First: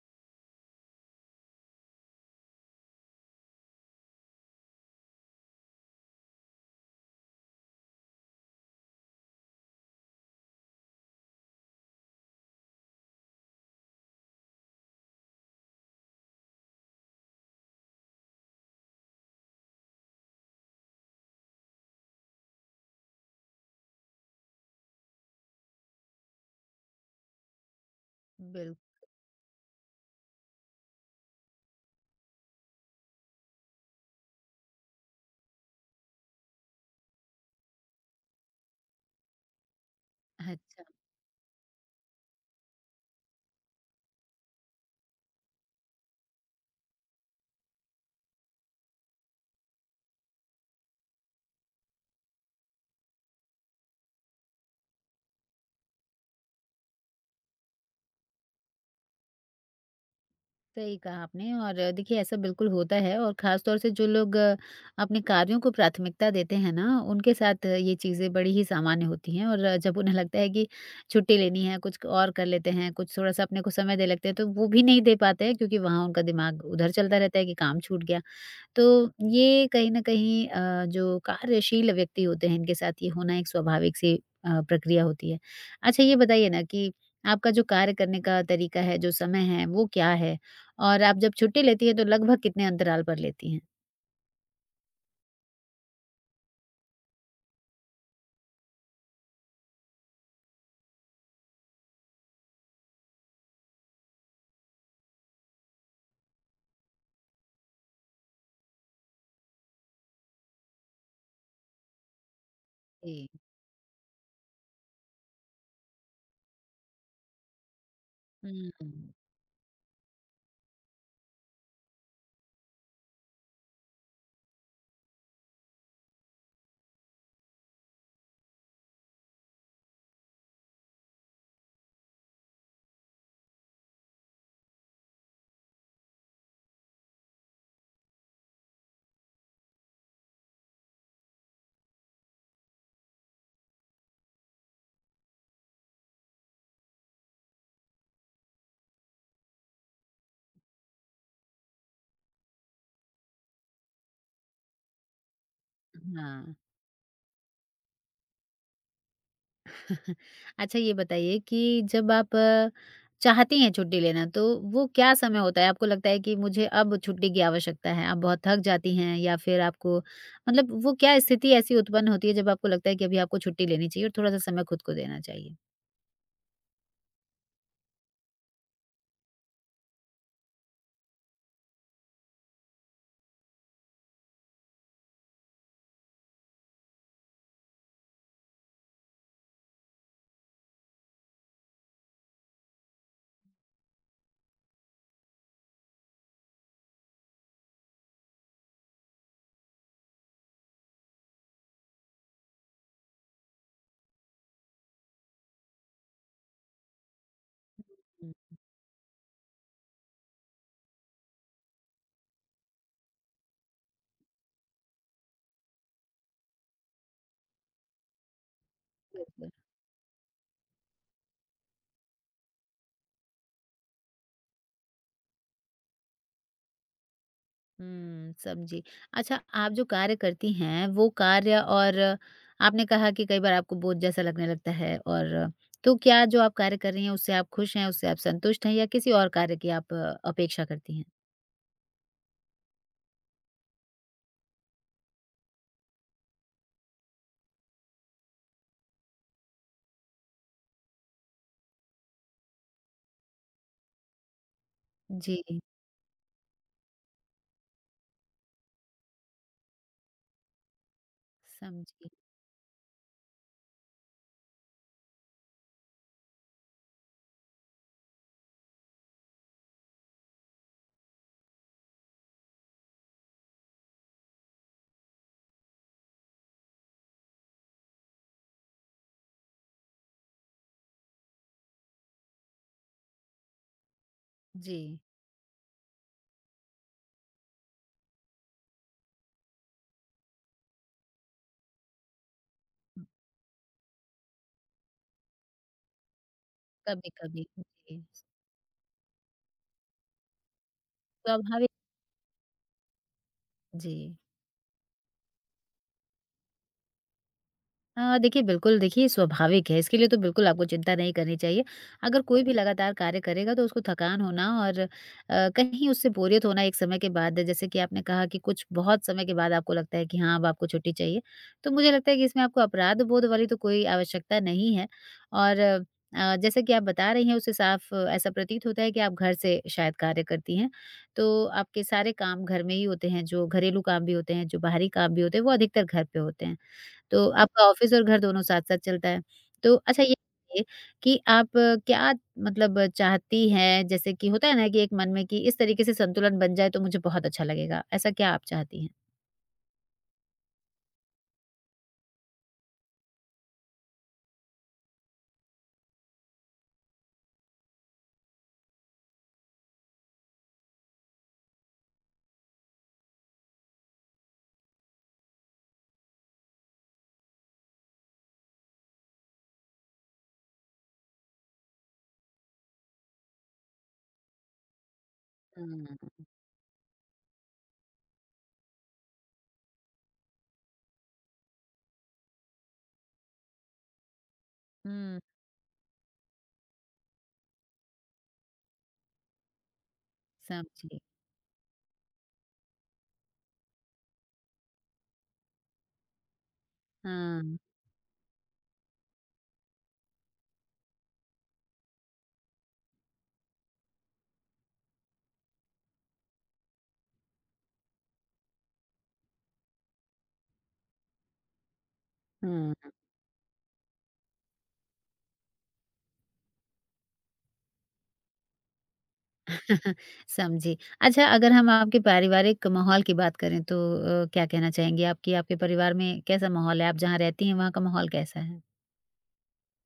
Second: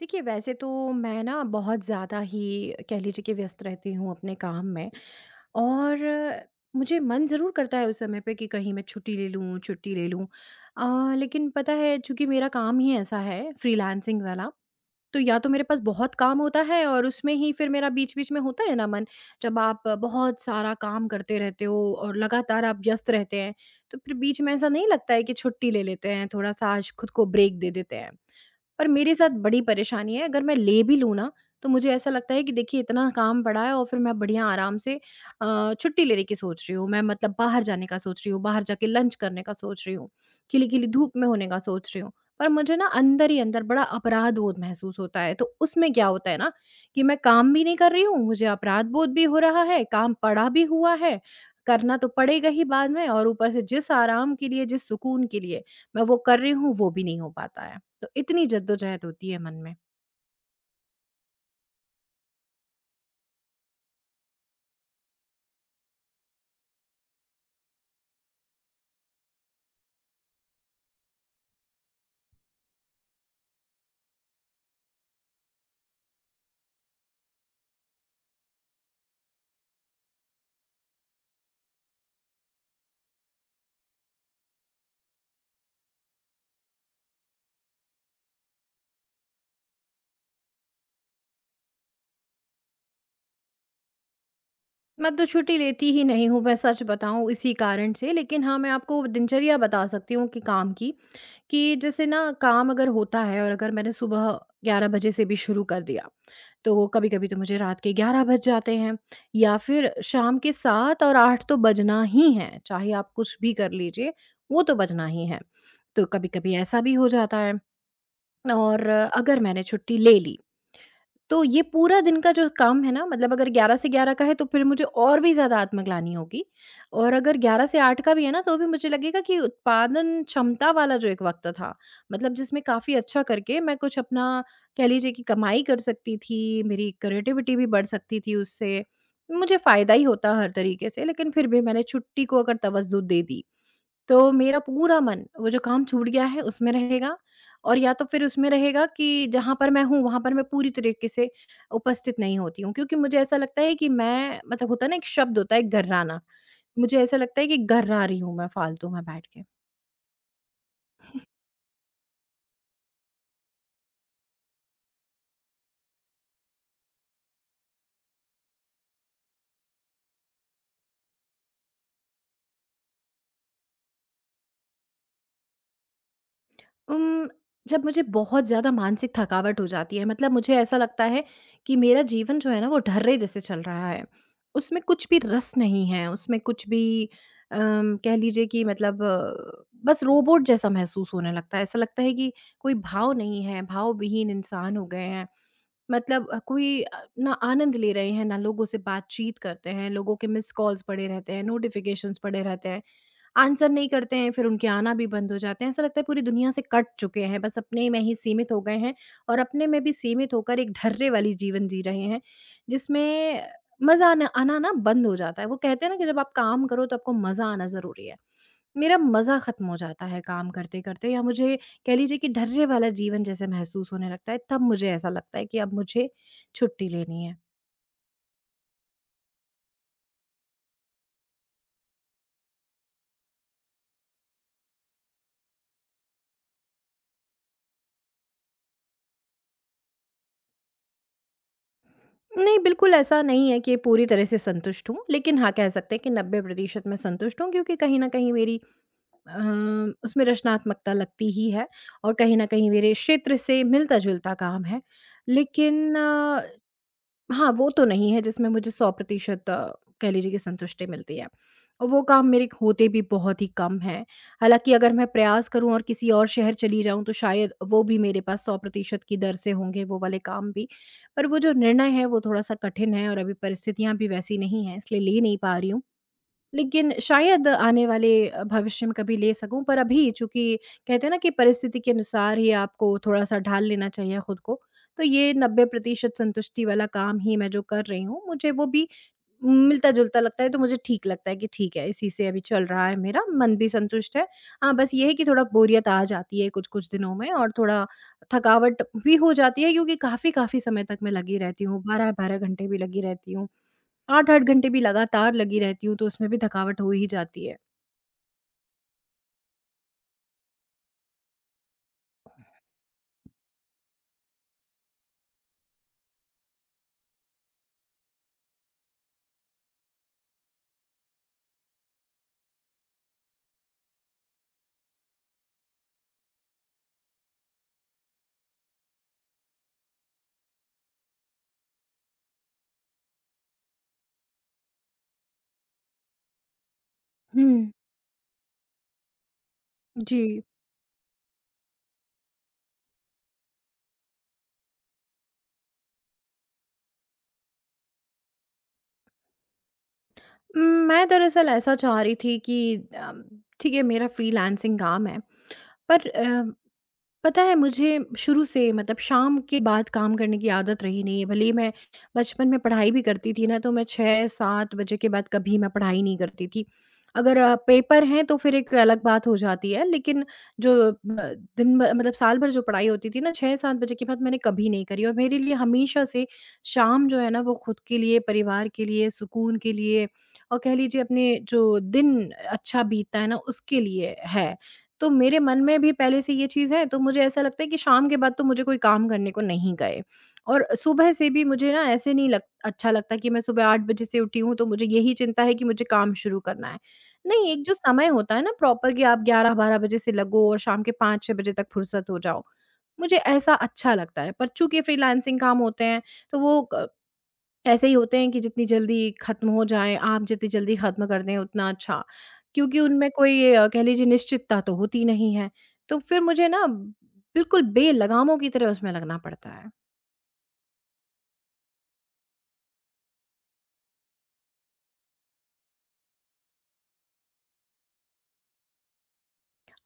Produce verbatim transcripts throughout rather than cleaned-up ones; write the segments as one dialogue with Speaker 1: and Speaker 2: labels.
Speaker 1: देखिए वैसे तो मैं ना बहुत ज़्यादा ही कह लीजिए कि व्यस्त रहती हूँ अपने काम में। और मुझे मन ज़रूर करता है उस समय पे कि कहीं मैं छुट्टी ले लूँ छुट्टी ले लूँ। अ, लेकिन पता है चूंकि मेरा काम ही ऐसा है फ्रीलांसिंग वाला। तो या तो मेरे पास बहुत काम होता है और उसमें ही फिर मेरा बीच-बीच में होता है ना मन। जब आप बहुत सारा काम करते रहते हो और लगातार आप व्यस्त रहते हैं, तो फिर बीच में ऐसा नहीं लगता है कि छुट्टी ले लेते हैं, थोड़ा-सा आज खुद को ब्रेक दे देते हैं।
Speaker 2: बिल
Speaker 1: पर मेरे साथ बड़ी परेशानी है, अगर मैं ले भी लूँ ना, तो मुझे ऐसा लगता है कि देखिए इतना काम पड़ा है और फिर मैं बढ़िया आराम से अ, छुट्टी लेने की सोच रही हूँ, मैं मतलब बाहर जाने का सोच रही हूँ, बाहर जाके लंच करने का सोच रही हूँ,
Speaker 2: अच्छा,
Speaker 1: खिली-खिली धूप में होने का सोच रही हूँ। पर मुझे ना अंदर ही अंदर बड़ा अपराध-बोध महसूस होता है। तो उसमें क्या होता है ना कि मैं काम भी नहीं कर रही हूँ, मुझे अपराध-बोध भी हो रहा है, काम पड़ा भी हुआ है, करना तो पड़ेगा ही बाद में और ऊपर से जिस आराम के लिए, जिस सुकून के लिए मैं वो कर रही हूँ, वो भी नहीं हो पाता है। तो इतनी जद्दोजहद होती है मन में।
Speaker 2: सही कहा आपने और अ, देखिए ऐसा बिल्कुल होता है और ख़ास तौर से जो लोग अ, अपने कार्यों को प्राथमिकता देते हैं ना, उनके साथ अ, ये चीज़ें बड़ी ही सामान्य होती हैं और अ, जब उन्हें लगता है कि छुट्टी लेनी है, कुछ और कर लेते हैं, कुछ थोड़ा-सा अपने को समय देने लगते हैं, तो वो भी नहीं दे पाते हैं क्योंकि वहाँ उनका दिमाग उधर चलता रहता है कि काम छूट गया। तो ये कहीं न कहीं अ, जो कार्यशील व्यक्ति होते हैं इनके साथ ये होना एक स्वाभाविक सी अ, प्रक्रिया होती है। अच्छा ये बताइए ना कि आपका जो कार्य करने का तरीका है, जो समय है वो क्या है? और आप जब छुट्टी लेती हैं तो लगभग कितने अंतराल पर लेती हैं?
Speaker 1: मैं तो छुट्टी लेती ही नहीं हूँ, मैं सच बताऊँ इसी कारण से। लेकिन हाँ, मैं आपको दिनचर्या बता सकती हूँ कि काम की, कि जैसे ना काम अगर होता है और अगर मैंने सुबह ग्यारह बजे से भी शुरू कर दिया तो कभी-कभी तो मुझे रात के ग्यारह बज जाते हैं, या फिर शाम के सात और आठ तो बजना ही है, चाहे आप
Speaker 2: जी।
Speaker 1: कुछ भी कर लीजिए, वो तो बजना ही है। तो कभी-कभी ऐसा भी हो जाता है।
Speaker 2: हुँ,
Speaker 1: और अगर मैंने छुट्टी ले ली तो ये पूरा दिन का जो काम है ना, मतलब अगर ग्यारह से ग्यारह का है तो फिर मुझे और भी ज़्यादा आत्मग्लानि होगी और अगर ग्यारह से आठ का भी है ना, तो भी मुझे लगेगा कि उत्पादन क्षमता वाला जो एक वक़्त था, मतलब जिसमें काफ़ी अच्छा करके मैं कुछ अपना कह लीजिए कि कमाई कर सकती थी, मेरी क्रिएटिविटी भी बढ़ सकती थी उससे। मुझे फ़ायदा ही होता हर तरीके से, लेकिन फिर भी मैंने छुट्टी को अगर तवज्जो दे दी तो मेरा पूरा मन वो जो काम छूट गया है उसमें रहेगा। और या तो फिर उसमें रहेगा कि जहाँ पर मैं हूँ वहाँ पर मैं पूरी तरीके से उपस्थित नहीं होती हूँ क्योंकि मुझे ऐसा लगता है कि मैं, मतलब होता है ना एक शब्द होता है गर्राना,
Speaker 2: हाँ।
Speaker 1: मुझे ऐसा लगता है कि गर्रा रही हूँ मैं फालतू में बैठ के।
Speaker 2: अच्छा ये बताइए कि जब आप अ, चाहती हैं छुट्टी लेना तो वो क्या समय होता है? आपको लगता है कि मुझे अब छुट्टी की आवश्यकता है, आप बहुत थक जाती हैं या फिर आपको मतलब वो क्या स्थिति ऐसी उत्पन्न होती है जब आपको लगता है कि अभी आपको छुट्टी लेनी चाहिए और थोड़ा-सा समय खुद को देना चाहिए?
Speaker 1: उम, जब मुझे बहुत ज़्यादा मानसिक थकावट हो जाती है, मतलब मुझे ऐसा लगता है कि मेरा जीवन जो है ना, वो ढर्रे जैसे चल रहा है। उसमें कुछ भी रस नहीं है, उसमें कुछ भी अम, कह लीजिए कि मतलब अ, बस रोबोट जैसा महसूस होने लगता है। ऐसा लगता है कि कोई भाव नहीं है, भावविहीन इंसान हो गए हैं। मतलब अ, कोई अ, ना आनंद ले रहे हैं, ना लोगों से बातचीत करते हैं, लोगों के मिस्ड कॉल्स पड़े रहते हैं, नोटिफ़िकेशंस पड़े रहते हैं, आंसर नहीं करते हैं, फिर उनके आना भी बंद हो जाते हैं। ऐसा लगता है पूरी दुनिया से कट चुके हैं, बस अपने में ही सीमित
Speaker 2: हुँ।
Speaker 1: हो गए हैं, और अपने में भी सीमित होकर एक ढर्रे वाली जीवन जी रहे हैं, जिसमें मज़ा आना आना ना बंद हो जाता है। वो कहते हैं ना कि जब आप काम करो तो आपको मज़ा आना ज़रूरी है। मेरा मज़ा
Speaker 2: बिल्कुल।
Speaker 1: ख़त्म हो जाता है काम करते-करते, या मुझे कह लीजिए कि ढर्रे वाला जीवन जैसे महसूस होने लगता है, तब मुझे ऐसा लगता है कि अब मुझे छुट्टी लेनी है।
Speaker 2: हुँ, समझी। अच्छा आप जो कार्य करती हैं वो कार्य और आपने कहा कि कई बार आपको बोझ जैसा लगने लगता है और तो क्या जो आप कार्य कर रही हैं उससे आप खुश हैं, उससे आप संतुष्ट हैं या किसी और कार्य की आप अ, अपेक्षा करती हैं?
Speaker 1: नहीं, बिल्कुल ऐसा नहीं है कि पूरी तरह से संतुष्ट हूँ, लेकिन हाँ, कह सकते हैं कि नब्बे प्रतिशत मैं संतुष्ट हूँ क्योंकि कहीं न कहीं मेरी अ, उसमें रचनात्मकता लगती ही है और कहीं न कहीं मेरे क्षेत्र से मिलता-जुलता काम है।
Speaker 2: जी,
Speaker 1: लेकिन हाँ, वो तो नहीं है जिसमें मुझे सौ प्रतिशत अ, कह लीजिए कि संतुष्टि मिलती है। और वो
Speaker 2: समझी।
Speaker 1: काम मेरे होते भी बहुत ही कम हैं। हालाँकि अगर मैं प्रयास करूँ और किसी और शहर चली जाऊँ तो शायद वो भी मेरे पास सौ प्रतिशत की दर से होंगे, वो वाले काम भी। पर वो जो निर्णय है वो थोड़ा-सा कठिन है और अभी परिस्थितियाँ भी वैसी नहीं हैं, इसलिए ले नहीं पा रही हूँ। लेकिन शायद आने वाले अ, भविष्य में कभी ले सकूँ, पर अभी चूँकि कहते हैं ना कि परिस्थिति के अनुसार ही आपको थोड़ा-सा ढाल लेना चाहिए खुद को,
Speaker 2: जी,
Speaker 1: तो ये नब्बे प्रतिशत संतुष्टि वाला काम ही मैं जो कर रही हूँ, मुझे वो भी मिलता-जुलता लगता है, तो मुझे ठीक लगता है कि ठीक है, इसी से अभी चल रहा है मेरा, मन भी संतुष्ट है। हाँ, बस ये है कि थोड़ा बोरियत आ जाती है कुछ-कुछ दिनों में
Speaker 2: कभी-कभी
Speaker 1: और थोड़ा
Speaker 2: जी,
Speaker 1: थकावट भी हो जाती है क्योंकि काफ़ी-काफ़ी समय तक मैं लगी रहती
Speaker 2: स्वाभाविक
Speaker 1: हूँ, बारह बारह घंटे भी लगी रहती हूँ।
Speaker 2: जी।
Speaker 1: आठ आठ घंटे भी लगातार लगी रहती हूँ, तो उसमें भी थकावट हो ही जाती है।
Speaker 2: अ, देखिए बिल्कुल देखिए स्वाभाविक है, इसके लिए तो बिल्कुल आपको चिंता नहीं करनी चाहिए। अगर कोई भी लगातार कार्य करेगा तो उसको थकान होना और अ, कहीं उससे बोरियत होना एक समय के बाद जैसे कि आपने कहा कि कुछ बहुत समय के बाद आपको लगता है कि हाँ, अब आपको छुट्टी चाहिए। तो मुझे लगता है कि इसमें आपको अपराध बोध वाली तो कोई आवश्यकता नहीं है और अ, अ, जैसे कि आप बता रही हैं उससे साफ अ, ऐसा प्रतीत होता है कि आप घर से शायद कार्य करती हैं। तो आपके सारे काम घर में ही होते हैं, जो घरेलू काम भी होते हैं, जो बाहरी काम भी होते हैं, वो अधिकतर घर पे होते हैं। तो
Speaker 1: हुँ।
Speaker 2: आपका ऑफ़िस और घर दोनों साथ-साथ चलता है। तो अच्छा ये
Speaker 1: जी।
Speaker 2: बताइए कि आप अ, क्या मतलब चाहती हैं जैसे कि होता है ना कि एक मन में कि इस तरीके से संतुलन बन जाए तो मुझे बहुत अच्छा लगेगा, ऐसा क्या आप चाहती हैं?
Speaker 1: उम, मैं दरअसल ऐसा चाह रही थी कि अम, ठीक है मेरा फ्रीलांसिंग काम है, पर अ पता है मुझे शुरू से, मतलब शाम के बाद काम करने की आदत रही नहीं है, भले ही मैं बचपन में पढ़ाई भी करती थी ना, तो मैं छह सात बजे के बाद कभी मैं पढ़ाई नहीं करती थी। अगर अ, पेपर हैं तो फिर एक अलग बात हो जाती है, लेकिन जो अ, दिन भर, मतलब साल भर जो पढ़ाई होती थी ना, छह सात बजे के बाद मैंने कभी नहीं करी। और मेरे लिए हमेशा
Speaker 2: हुँ,
Speaker 1: से शाम जो है ना, वो खुद के लिए, परिवार के लिए, सुकून के लिए और कह लीजिए अपने जो दिन अच्छा बीतता है ना उसके लिए है। तो
Speaker 2: हुँ।
Speaker 1: मेरे मन में भी पहले से ये चीज़ है, तो मुझे ऐसा लगता है कि शाम के बाद तो मुझे कोई काम करने को नहीं गए। और
Speaker 2: समझी।
Speaker 1: सुबह से भी मुझे ना ऐसे नहीं लग अच्छा लगता कि मैं सुबह आठ बजे से उठी हूँ, तो मुझे यही चिंता है कि मुझे काम शुरू करना है।
Speaker 2: हाँ,
Speaker 1: नहीं, एक जो समय होता है ना प्रॉपर कि आप ग्यारह बारह बजे से लगो और शाम के पांच छह बजे तक फुर्सत हो जाओ, मुझे ऐसा अच्छा लगता है। पर चूँकि फ्रीलांसिंग काम होते हैं, तो वो क ऐसे ही होते हैं कि जितनी जल्दी खत्म हो जाएँ, आप जितनी जल्दी खत्म कर दें उतना अच्छा।
Speaker 2: हुँ,
Speaker 1: क्योंकि उनमें कोई अ, कह लीजिए निश्चितता तो होती नहीं है। तो फिर मुझे ना बिल्कुल बेलगामों की तरह उसमें लगना पड़ता है।
Speaker 2: समझी। अच्छा अगर हम आपके पारिवारिक माहौल की बात करें तो अ, क्या कहना चाहेंगी आप कि आपके परिवार में कैसा माहौल है? आप जहाँ रहती हैं वहाँ का माहौल कैसा है?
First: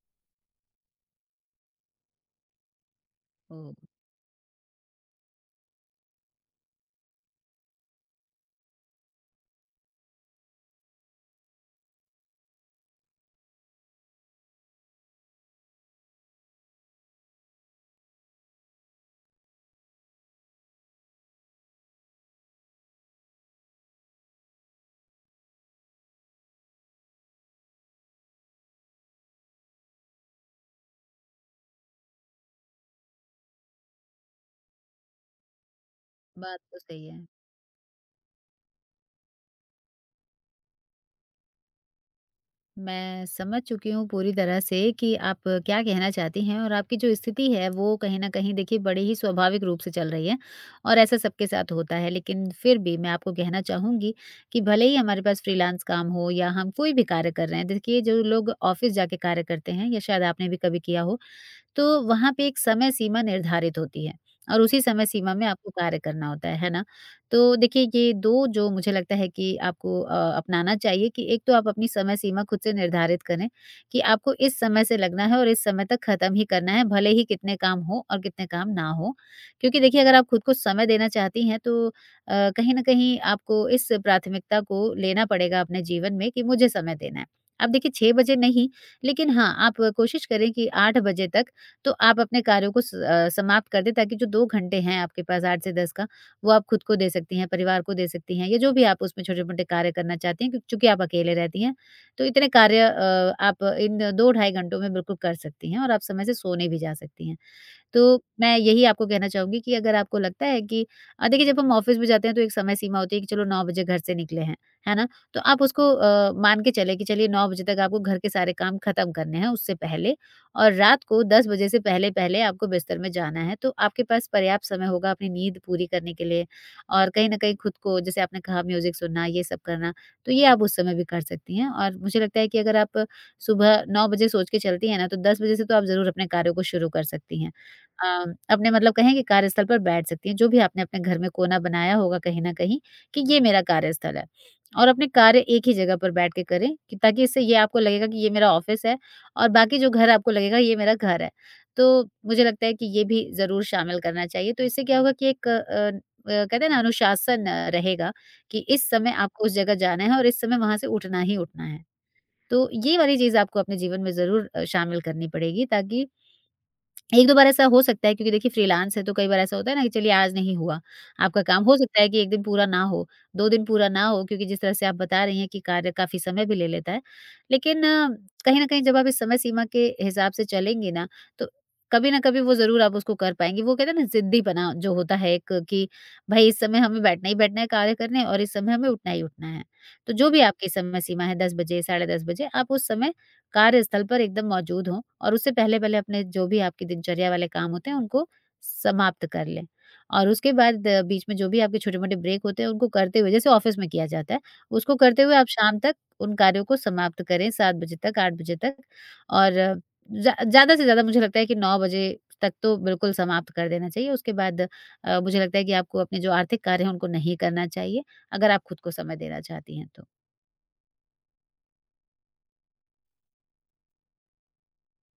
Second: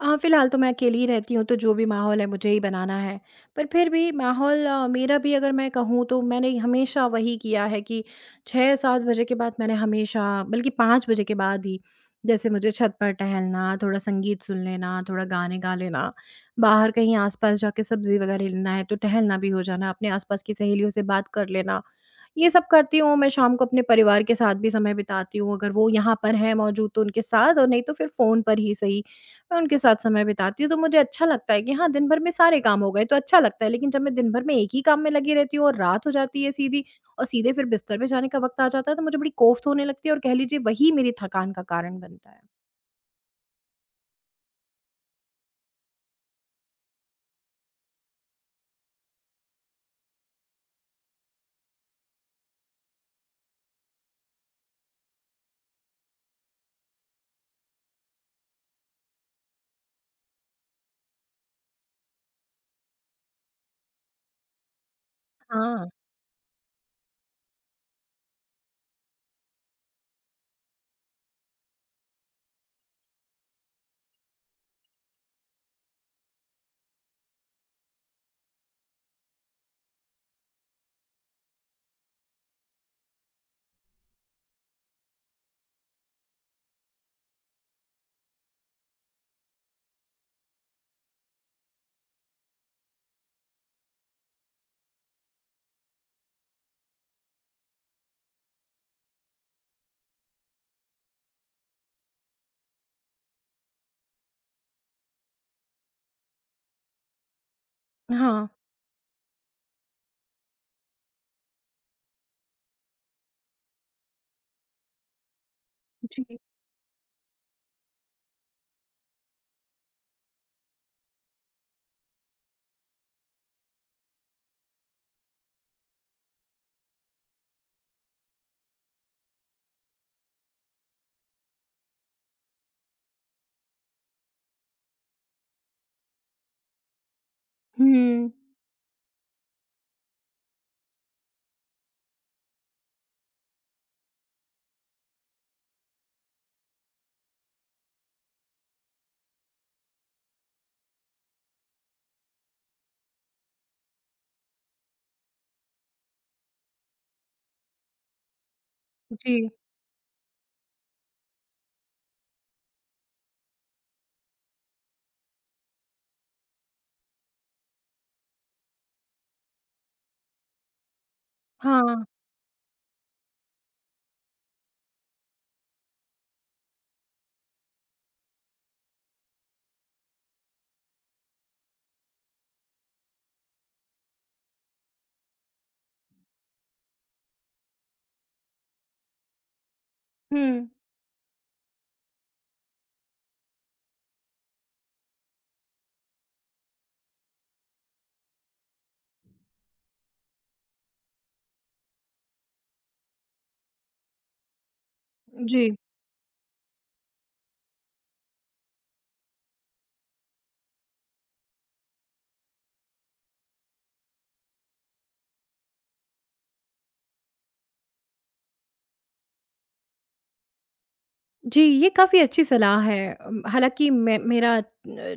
Speaker 1: अ, फ़िलहाल तो मैं अकेली ही रहती हूँ, तो जो भी माहौल है मुझे ही बनाना है। पर
Speaker 2: ओह!
Speaker 1: फिर भी माहौल अ, मेरा भी अगर मैं कहूँ तो मैंने हमेशा वही किया है कि छह सात बजे के बाद मैंने हमेशा, बल्कि पांच बजे के बाद ही, जैसे मुझे छत पर टहलना, थोड़ा संगीत सुन लेना, थोड़ा गाने गा लेना, बाहर कहीं आस-पास जाके सब्ज़ी वग़ैरह लेना है तो टहलना भी हो जाना, अपने आस-पास की सहेलियों से बात कर लेना, ये सब करती हूँ। मैं शाम को अपने परिवार के साथ भी समय बिताती हूँ, अगर वो यहाँ पर हैं मौजूद तो उनके साथ, और नहीं तो फिर फ़ोन पर ही सही मैं उनके साथ समय बिताती हूँ, तो मुझे अच्छा लगता है कि हाँ, दिन भर में सारे काम हो गए तो अच्छा लगता है। लेकिन जब मैं दिन भर में एक ही काम में लगी रहती हूँ और रात हो जाती है
Speaker 2: बात तो
Speaker 1: सीधी,
Speaker 2: सही
Speaker 1: और
Speaker 2: है।
Speaker 1: सीधे फिर बिस्तर पे जाने का वक़्त आ जाता है, तो मुझे बड़ी कोफ्त होने लगती है और कह लीजिए वही मेरी थकान का कारण बनता है।
Speaker 2: मैं समझ चुकी हूँ पूरी तरह से कि आप क्या कहना चाहती हैं और आपकी जो स्थिति है वो कहीं न कहीं देखिए बड़े ही स्वाभाविक रूप से चल रही है और ऐसा सबके साथ होता है। लेकिन फिर भी मैं आपको कहना चाहूँगी कि भले ही हमारे पास फ्रीलांस काम हो या हम कोई भी कार्य कर रहे हैं, देखिए जो लोग ऑफ़िस जाके कार्य करते हैं या शायद आपने भी कभी किया हो, तो वहाँ पे एक समय सीमा निर्धारित होती है और उसी समय सीमा में आपको
Speaker 1: हाँ।
Speaker 2: कार्य करना होता है, है ना? तो देखिए ये दो जो मुझे लगता है कि आपको अ, अपनाना चाहिए कि एक तो आप अपनी समय सीमा खुद से निर्धारित करें कि आपको इस समय से लगना है और इस समय तक खत्म ही करना है, भले ही कितने काम हों और कितने काम ना हों। क्योंकि देखिए अगर आप खुद को समय देना चाहती हैं तो अ, कहीं न कहीं आपको इस प्राथमिकता को लेना पड़ेगा अपने जीवन में कि मुझे समय देना है। अब देखिए छह बजे नहीं, लेकिन हाँ, आप कोशिश करें कि आठ बजे तक तो आप अपने कार्यों को स अ, समाप्त कर दें ताकि जो दो घंटे हैं आपके पास आठ से दस का, वो आप खुद को दे सकती हैं, परिवार को दे सकती हैं या जो भी आप उसमें छोटे-मोटे कार्य करना चाहती हैं क्यों चूँकि आप अकेले रहती हैं, तो इतने कार्य अ, आप इन दो ढाई घंटों में बिल्कुल कर सकती हैं और आप समय से सोने भी जा सकती हैं। तो
Speaker 1: हाँ।
Speaker 2: मैं यही आपको कहना चाहूँगी कि अगर आपको लगता है कि अ, देखिए जब हम ऑफ़िस में जाते हैं तो एक समय सीमा होती है कि चलो नौ बजे घर से निकले हैं, है ना? तो आप उसको अ,
Speaker 1: जी।
Speaker 2: मान के चलें कि चलिए नौ बजे तक आपको घर के सारे काम खत्म करने हैं उससे पहले और रात को दस बजे से पहले-पहले आपको बिस्तर में जाना है, तो आपके पास पर्याप्त समय होगा अपनी नींद पूरी करने के लिए और कहीं न कहीं खुद को जैसे आपने कहा म्यूज़िक सुनना, ये सब करना, तो ये आप उस समय भी कर सकती हैं और मुझे लगता है कि अगर आप सुबह नौ बजे सोच के चलती हैं ना, तो दस बजे से तो आप ज़रूर अपने कार्यों को शुरू कर सकती हैं। अ,
Speaker 1: हुँ।
Speaker 2: अपने मतलब कहें कि कार्यस्थल पर बैठ सकती हैं, जो भी आपने अपने घर में कोना बनाया होगा कहीं न कहीं कि ये मेरा कार्यस्थल है और अपने कार्य एक ही जगह पर बैठ के करें कि ताकि इससे ये आपको लगेगा कि ये मेरा ऑफ़िस है और बाकी जो घर है आपको लगेगा ये मेरा घर है। तो मुझे लगता है कि ये भी ज़रूर शामिल करना चाहिए, तो इससे क्या होगा कि एक अ अ, कहते हैं ना अनुशासन अ, रहेगा कि इस समय आपको
Speaker 1: जी।
Speaker 2: उस जगह जाना है और इस समय वहाँ से उठना ही उठना है। तो ये वाली चीज़ आपको अपने जीवन में ज़रूर अ, शामिल करनी पड़ेगी ताकि एक-दो बार ऐसा हो सकता है क्योंकि देखिए फ्रीलांस है तो कई बार ऐसा होता है ना कि चलिए आज नहीं हुआ आपका काम, हो सकता
Speaker 1: हाँ।
Speaker 2: है कि एक दिन पूरा ना हो, दो दिन पूरा ना हो क्योंकि जिस तरह से आप बता रही हैं कि कार्य काफ़ी समय भी ले लेता है। लेकिन अ, कहीं न कहीं जब आप इस समय सीमा के हिसाब से चलेंगी ना, तो कभी न कभी वो ज़रूर आप उसको कर पाएँगी। वो कहते हैं ना ज़िद्दीपना जो होता है एक कि भई इस समय हमें बैठना ही बैठना है कार्य करने और इस समय हमें उठना ही उठना है। तो जो भी
Speaker 1: हुँ।
Speaker 2: आपकी समय सीमा है दस बजे, साढ़े दस बजे आप उस समय कार्यस्थल पर एकदम मौजूद हों और उससे पहले-पहले अपने जो भी आपकी दिनचर्या वाले काम होते हैं, उनको समाप्त कर लें। और उसके बाद अ, बीच में जो भी आपके छोटे-मोटे ब्रेक होते हैं, उनको करते हुए जैसे ऑफ़िस में किया जाता है, उसको करते हुए आप
Speaker 1: जी।
Speaker 2: शाम तक उन कार्यों को समाप्त करें सात बजे तक, आठ बजे तक और ज़्या ज़्यादा से ज़्यादा मुझे लगता है कि नौ बजे तक तो बिल्कुल समाप्त कर देना चाहिए। उसके बाद अ, मुझे लगता है कि आपको अपने जो आर्थिक कार्य हैं, उनको नहीं करना चाहिए, अगर आप खुद को समय देना चाहती हैं तो।
Speaker 1: जी, ये काफ़ी अच्छी सलाह है। अम, हालाँकि मैं मेरा अ,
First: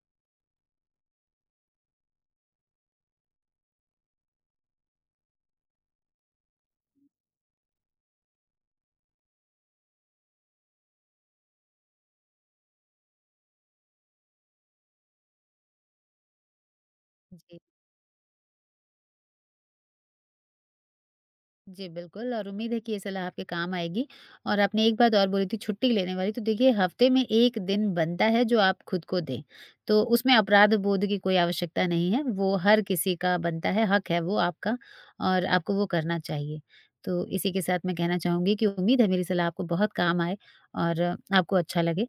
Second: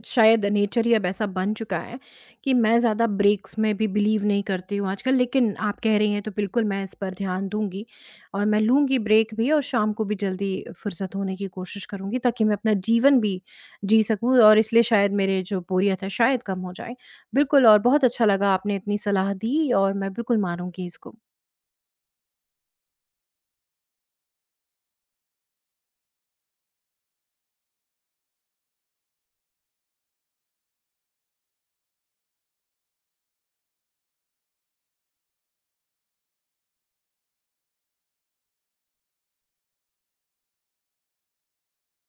Speaker 1: शायद नेचर ही अब ऐसा बन चुका है कि मैं ज़्यादा ब्रेक्स में भी बिलीव नहीं करती हूँ आजकल, लेकिन आप कह रही हैं तो बिल्कुल मैं इस पर ध्यान दूँगी और मैं लूँगी ब्रेक भी, और शाम को भी जल्दी फ़ुर्सत होने की कोशिश करूँगी ताकि मैं अपना जीवन भी जी सकूँ, और इसलिए शायद मेरे जो बोरियत है शायद कम हो जाए।
Speaker 2: जी।
Speaker 1: बिल्कुल, और बहुत अच्छा लगा आपने इतनी सलाह दी और मैं बिल्कुल मानूँगी इसको।
Speaker 2: जी, बिल्कुल और उम्मीद है कि ये सलाह आपके काम आएगी। और आपने एक बात और बोली थी छुट्टी लेने वाली, तो देखिए हफ़्ते में एक दिन बनता है जो आप खुद को दें। तो उसमें अपराध बोध की कोई आवश्यकता नहीं है, वो हर किसी का बनता है, हक है वो आपका और आपको वो करना चाहिए। तो इसी के साथ मैं कहना चाहूँगी कि उम्मीद है मेरी सलाह आपको बहुत काम आए और आपको अच्छा लगे।